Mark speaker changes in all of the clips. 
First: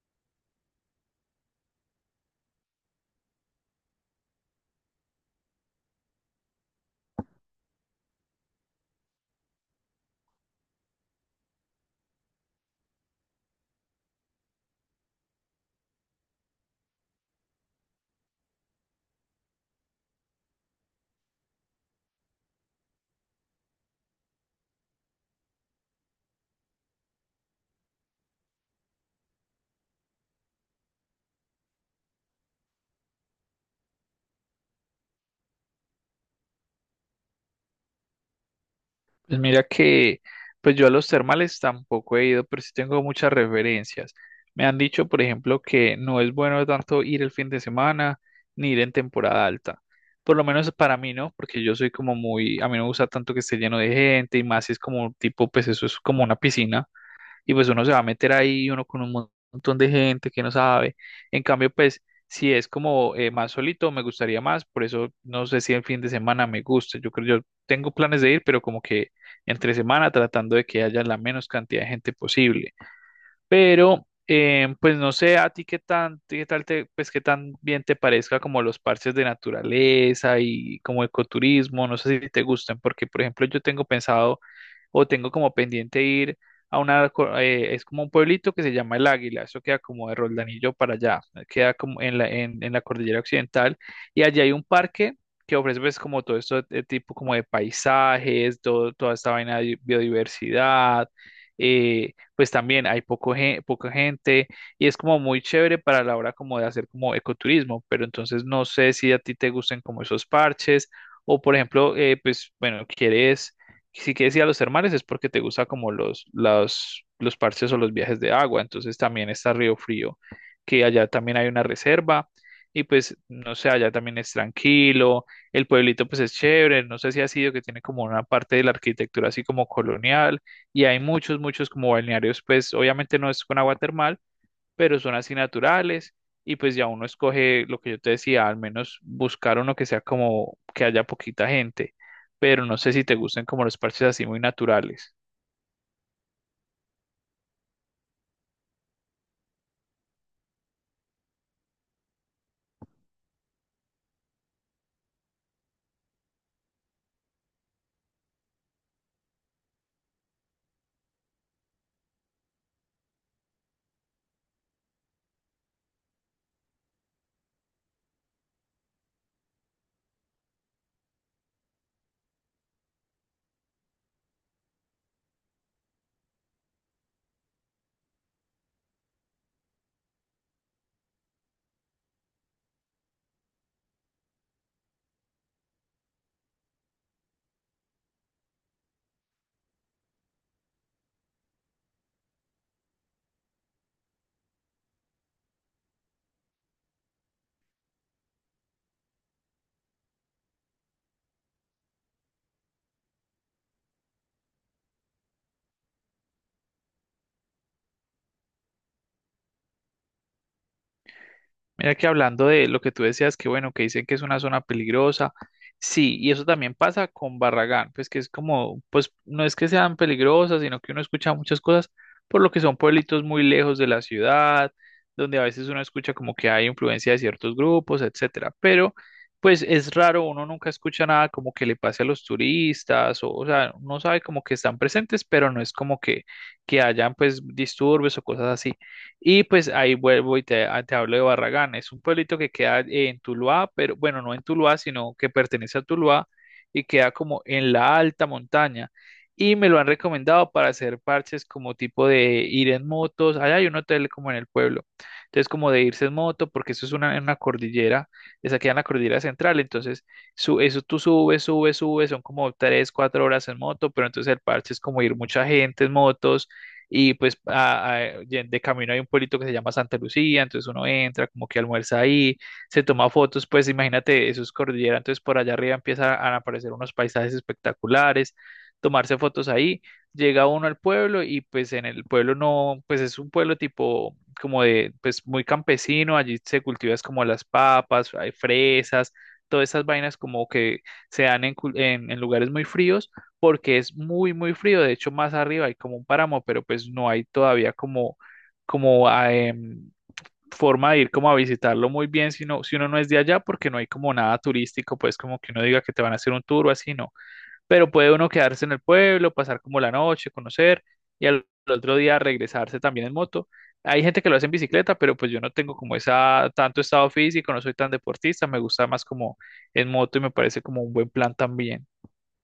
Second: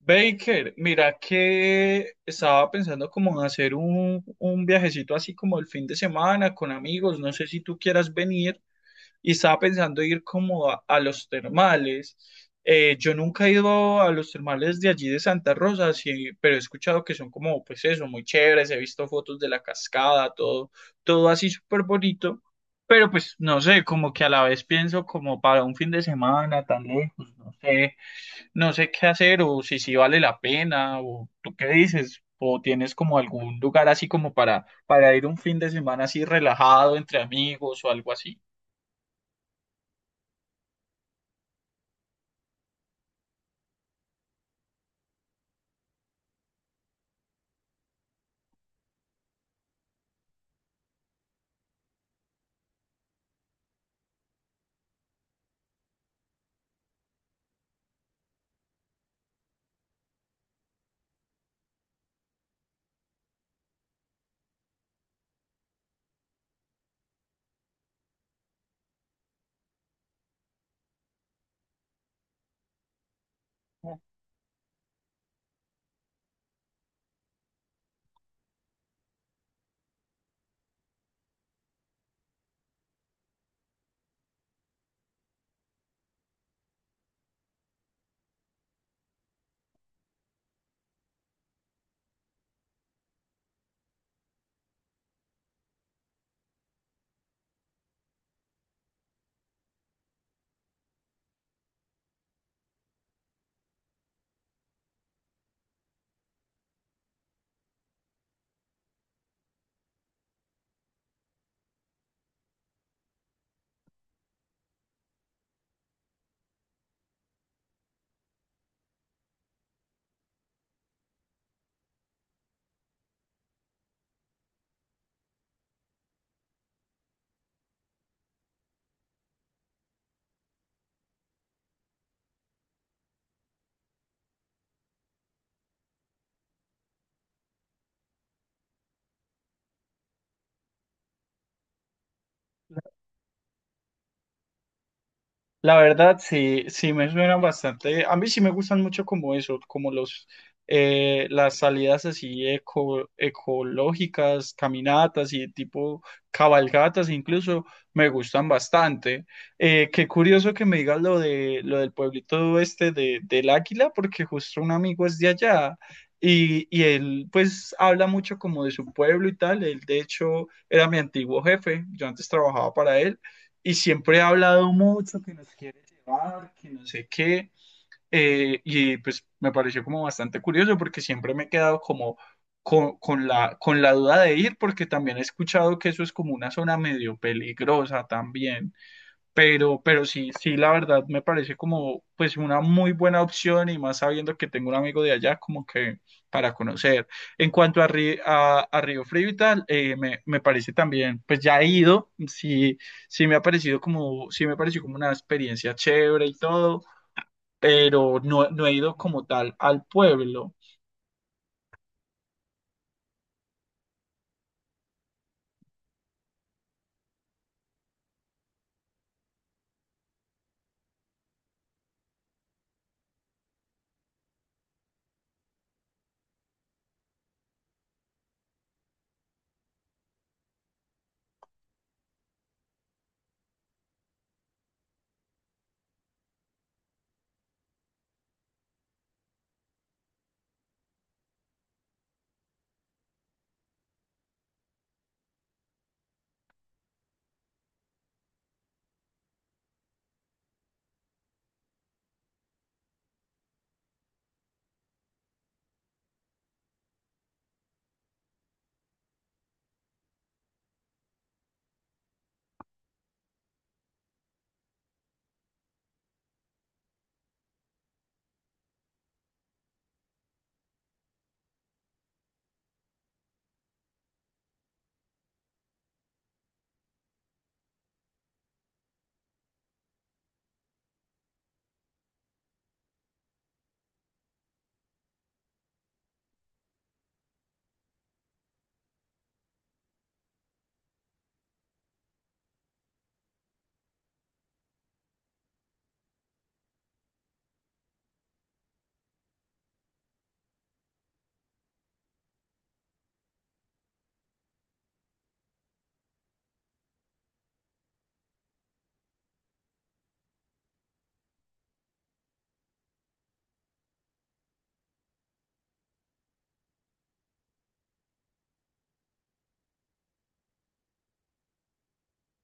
Speaker 1: Baker, mira que estaba pensando como en hacer un viajecito así como el fin de semana con amigos, no sé si tú quieras venir, y estaba pensando ir como a los termales. Yo nunca he ido a los termales de allí de Santa Rosa, sí, pero he escuchado que son como, pues eso, muy chéveres, he visto fotos de la cascada, todo, todo así súper bonito, pero pues no sé, como que a la vez pienso como para un fin de semana tan lejos, no sé qué hacer o si sí vale la pena o tú qué dices o tienes como algún lugar así como para ir un fin de semana así relajado entre amigos o algo así.
Speaker 2: Pues mira que, pues yo a los termales tampoco he ido, pero sí tengo muchas referencias. Me han dicho, por ejemplo, que no es bueno tanto ir el fin de semana ni ir en temporada alta. Por lo menos para mí, ¿no? Porque yo soy como muy, a mí no me gusta tanto que esté lleno de gente y más si es como tipo, pues eso es como una piscina y pues uno se va a meter ahí, uno con un montón de gente que no sabe. En cambio, pues si es como más solito, me gustaría más, por eso no sé si el fin de semana me gusta. Yo creo, yo tengo planes de ir, pero como que entre semana tratando de que haya la menos cantidad de gente posible. Pero pues no sé a ti qué tan, qué tal te, pues qué tan bien te parezca como los parches de naturaleza y como ecoturismo, no sé si te gustan, porque por ejemplo yo tengo pensado o tengo como pendiente ir a una, es como un pueblito que se llama El Águila, eso queda como de Roldanillo para allá, queda como en la cordillera occidental, y allí hay un parque que ofrece pues como todo esto de tipo como de paisajes, todo, toda esta vaina de biodiversidad, pues también hay poca gente, y es como muy chévere para la hora como de hacer como ecoturismo, pero entonces no sé si a ti te gusten como esos parches, o por ejemplo, pues bueno, quieres si quieres ir a los termales es porque te gusta como los parches o los viajes de agua. Entonces también está Río Frío, que allá también hay una reserva. Y pues, no sé, allá también es tranquilo. El pueblito pues es chévere. No sé si ha sido que tiene como una parte de la arquitectura así como colonial. Y hay muchos como balnearios, pues obviamente no es con agua termal, pero son así naturales y pues ya uno escoge lo que yo te decía, al menos buscar uno que sea como que haya poquita gente, pero no sé si te gusten como los parches así muy naturales.
Speaker 1: La verdad, sí, sí me suena bastante. A mí sí me gustan mucho como eso, como los las salidas así ecológicas, caminatas y tipo cabalgatas incluso me gustan bastante. Qué curioso que me digas lo de lo del pueblito este de, del Águila, porque justo un amigo es de allá. Y él pues habla mucho como de su pueblo y tal. Él de hecho era mi antiguo jefe. Yo antes trabajaba para él y siempre ha hablado mucho que nos quiere llevar, que no sé qué. Y pues me pareció como bastante curioso porque siempre me he quedado como con con la duda de ir porque también he escuchado que eso es como una zona medio peligrosa también. Pero sí, sí, la verdad me parece como pues una muy buena opción y más sabiendo que tengo un amigo de allá como que para conocer. En cuanto a Río Frío y tal, me parece también, pues ya he ido, sí, sí me ha parecido como, sí me pareció como una experiencia chévere y todo, pero no he ido como tal al pueblo.
Speaker 2: Mira que hablando de lo que tú decías, que bueno, que dicen que es una zona peligrosa, sí, y eso también pasa con Barragán, pues que es como, pues no es que sean peligrosas, sino que uno escucha muchas cosas por lo que son pueblitos muy lejos de la ciudad, donde a veces uno escucha como que hay influencia de ciertos grupos, etcétera, pero pues es raro, uno nunca escucha nada como que le pase a los turistas, o sea, uno sabe como que están presentes, pero no es como que hayan pues disturbios o cosas así. Y pues ahí vuelvo y te hablo de Barragán. Es un pueblito que queda en Tuluá, pero bueno, no en Tuluá, sino que pertenece a Tuluá y queda como en la alta montaña. Y me lo han recomendado para hacer parches como tipo de ir en motos. Allá hay un hotel como en el pueblo. Entonces, como de irse en moto, porque eso es en una cordillera, esa queda en la cordillera central. Entonces, eso tú subes, subes, subes, son como tres, cuatro horas en moto, pero entonces el parche es como ir mucha gente en motos y pues de camino hay un pueblito que se llama Santa Lucía, entonces uno entra, como que almuerza ahí, se toma fotos, pues imagínate, eso es cordillera, entonces por allá arriba empiezan a aparecer unos paisajes espectaculares, tomarse fotos ahí, llega uno al pueblo y pues en el pueblo no, pues es un pueblo tipo como de, pues muy campesino, allí se cultivan como las papas, hay fresas, todas esas vainas como que se dan en, cul- en lugares muy fríos porque es muy, muy frío. De hecho, más arriba hay como un páramo, pero pues no hay todavía como forma de ir como a visitarlo muy bien si, no, si uno no es de allá, porque no hay como nada turístico, pues como que uno diga que te van a hacer un tour o así, no. Pero puede uno quedarse en el pueblo, pasar como la noche, conocer y al otro día regresarse también en moto. Hay gente que lo hace en bicicleta, pero pues yo no tengo como esa tanto estado físico, no soy tan deportista, me gusta más como en moto y me parece como un buen plan también.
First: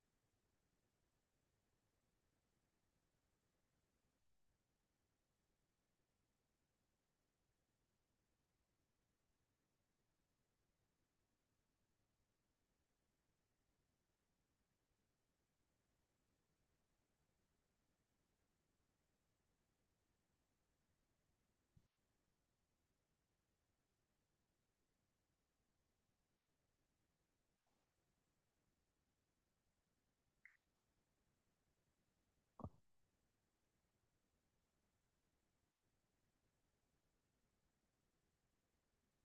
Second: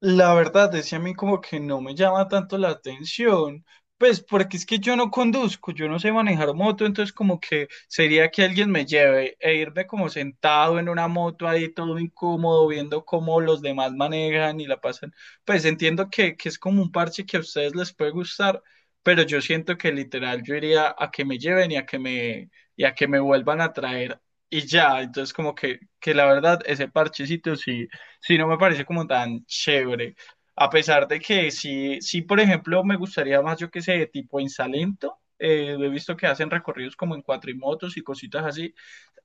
Speaker 1: La verdad es que a mí como que no me llama tanto la atención, pues porque es que yo no conduzco, yo no sé manejar moto, entonces como que sería que alguien me lleve e irme como sentado en una moto ahí todo incómodo viendo cómo los demás manejan y la pasan. Pues entiendo que es como un parche que a ustedes les puede gustar, pero yo siento que literal yo iría a que me lleven y a que me vuelvan a traer y ya, entonces como que la verdad ese parchecito sí no me parece como tan chévere. A pesar de que sí, sí, por ejemplo, me gustaría más, yo que sé, tipo en Salento. He visto que hacen recorridos como en cuatrimotos y cositas así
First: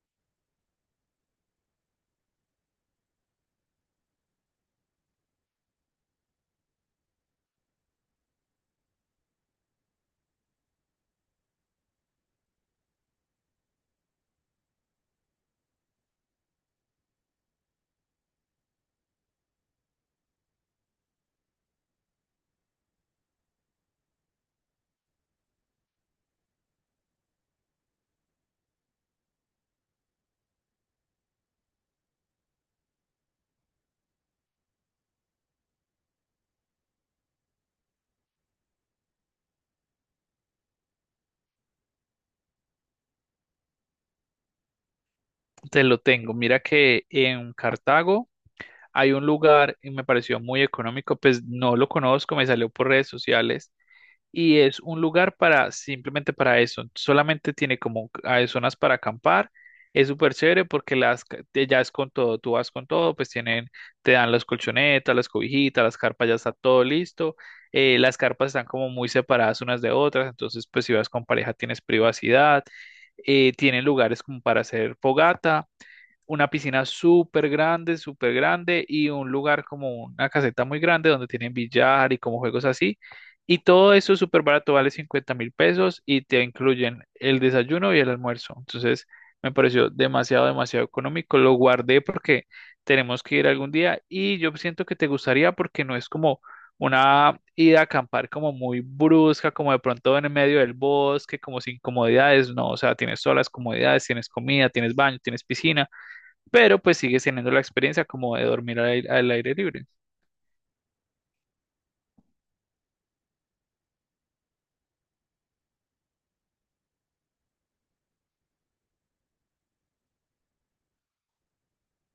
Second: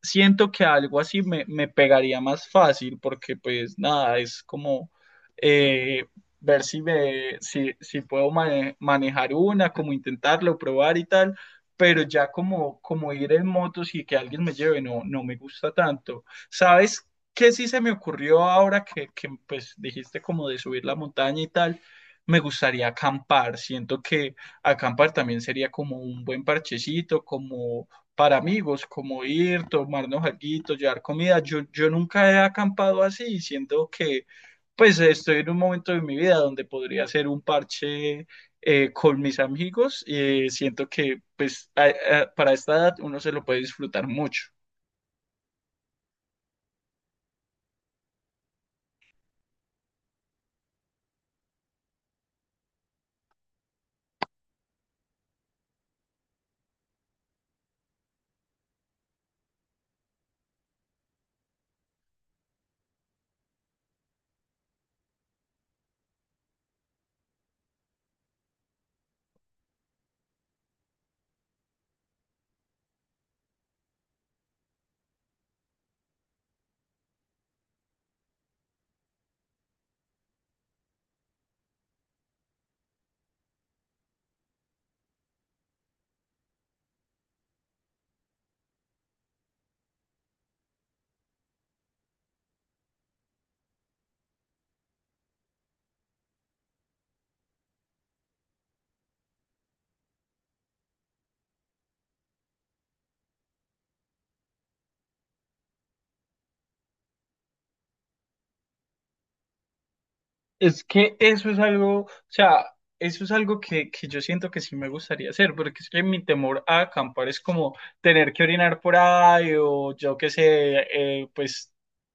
Speaker 1: siento que algo así me pegaría más fácil porque pues nada, es como eh, ver si, me, si, si puedo manejar una, como intentarlo, probar y tal, pero ya como, como ir en motos y que alguien me lleve no, no me gusta tanto. ¿Sabes qué sí se me ocurrió ahora que pues dijiste como de subir la montaña y tal? Me gustaría acampar, siento que acampar también sería como un buen parchecito, como para amigos, como ir, tomarnos algo, llevar comida. Yo nunca he acampado así, siendo que pues estoy en un momento de mi vida donde podría hacer un parche con mis amigos. Siento que pues para esta edad uno se lo puede disfrutar mucho.
Speaker 2: Te lo tengo. Mira que en Cartago hay un lugar y me pareció muy económico, pues no lo conozco, me salió por redes sociales y es un lugar para simplemente para eso. Solamente tiene como zonas para acampar. Es súper chévere porque ya es con todo, tú vas con todo, pues te dan las colchonetas, las cobijitas, las carpas, ya está todo listo. Las carpas están como muy separadas unas de otras, entonces pues si vas con pareja tienes privacidad. Tienen lugares como para hacer fogata una piscina súper grande y un lugar como una caseta muy grande donde tienen billar y como juegos así. Y todo eso súper barato, vale 50 mil pesos y te incluyen el desayuno y el almuerzo. Entonces me pareció demasiado, demasiado económico. Lo guardé porque tenemos que ir algún día y yo siento que te gustaría porque no es como una ida a acampar como muy brusca, como de pronto en el medio del bosque, como sin comodidades, no, o sea, tienes todas las comodidades, tienes comida, tienes baño, tienes piscina pero pues sigues teniendo la experiencia como de dormir al aire libre.
Speaker 1: Es que eso es algo, o sea, eso es algo que yo siento que sí me gustaría hacer, porque es que mi temor a acampar es como tener que orinar por ahí o yo qué sé, pues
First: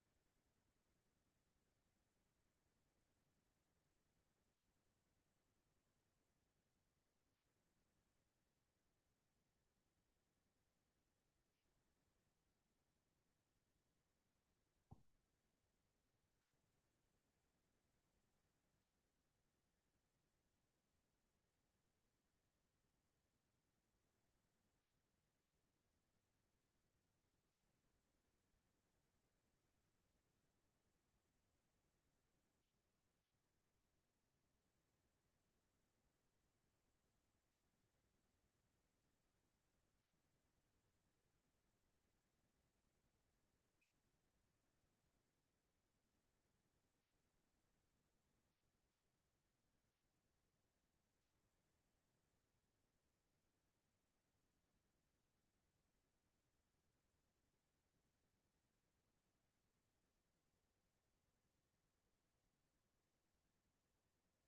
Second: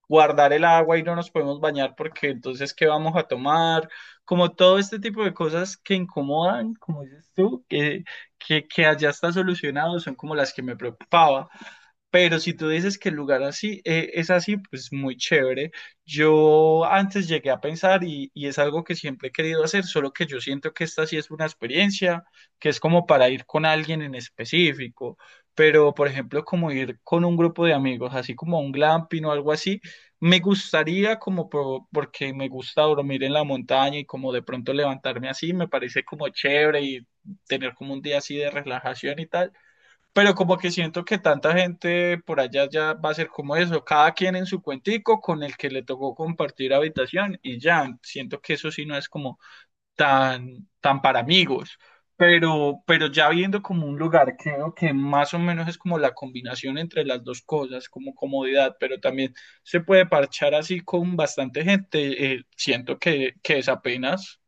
Speaker 1: guardar el agua y no nos podemos bañar porque entonces ¿qué vamos a tomar? Como todo este tipo de cosas que incomodan, como dices tú, que allá está solucionado, son como las que me preocupaba. Pero si tú dices que el lugar así es así, pues muy chévere. Yo antes llegué a pensar y es algo que siempre he querido hacer, solo que yo siento que esta sí es una experiencia que es como para ir con alguien en específico, pero por ejemplo como ir con un grupo de amigos, así como a un glamping o algo así, me gustaría como porque me gusta dormir en la montaña y como de pronto levantarme así, me parece como chévere y tener como un día así de relajación y tal, pero como que siento que tanta gente por allá ya va a ser como eso, cada quien en su cuentico con el que le tocó compartir habitación y ya, siento que eso sí no es como tan para amigos, pero ya viendo como un lugar, creo que más o menos es como la combinación entre las dos cosas, como comodidad, pero también se puede parchar así con bastante gente, siento que es apenas.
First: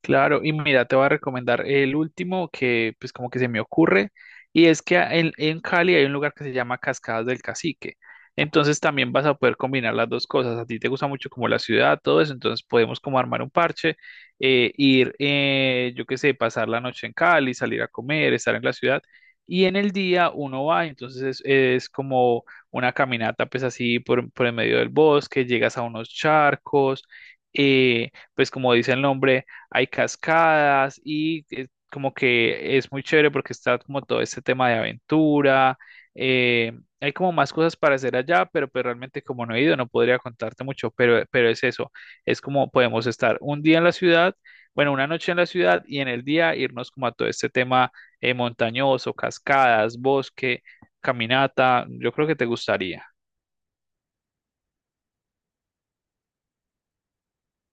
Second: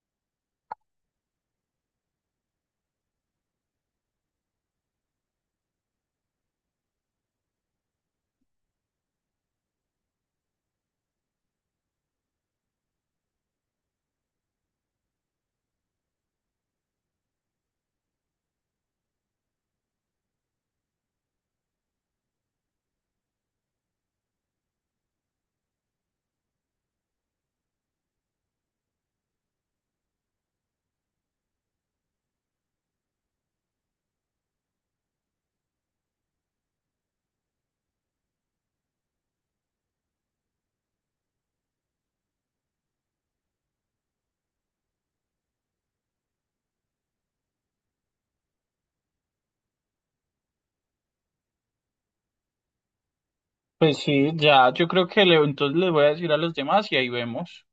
Speaker 2: Claro, y mira, te voy a recomendar el último que pues como que se me ocurre, y es que en Cali hay un lugar que se llama Cascadas del Cacique. Entonces también vas a poder combinar las dos cosas. A ti te gusta mucho como la ciudad, todo eso, entonces podemos como armar un parche, ir, yo qué sé, pasar la noche en Cali, salir a comer, estar en la ciudad, y en el día uno va, entonces es como una caminata pues así por el medio del bosque, llegas a unos charcos, pues como dice el nombre hay cascadas y como que es muy chévere porque está como todo este tema de aventura. eh, hay como más cosas para hacer allá, pero realmente como no he ido no podría contarte mucho, pero es eso, es como podemos estar un día en la ciudad, bueno, una noche en la ciudad y en el día irnos como a todo este tema montañoso, cascadas, bosque, caminata, yo creo que te gustaría.
Speaker 1: Pues sí, ya, yo creo que le, entonces les voy a decir a los demás y ahí vemos.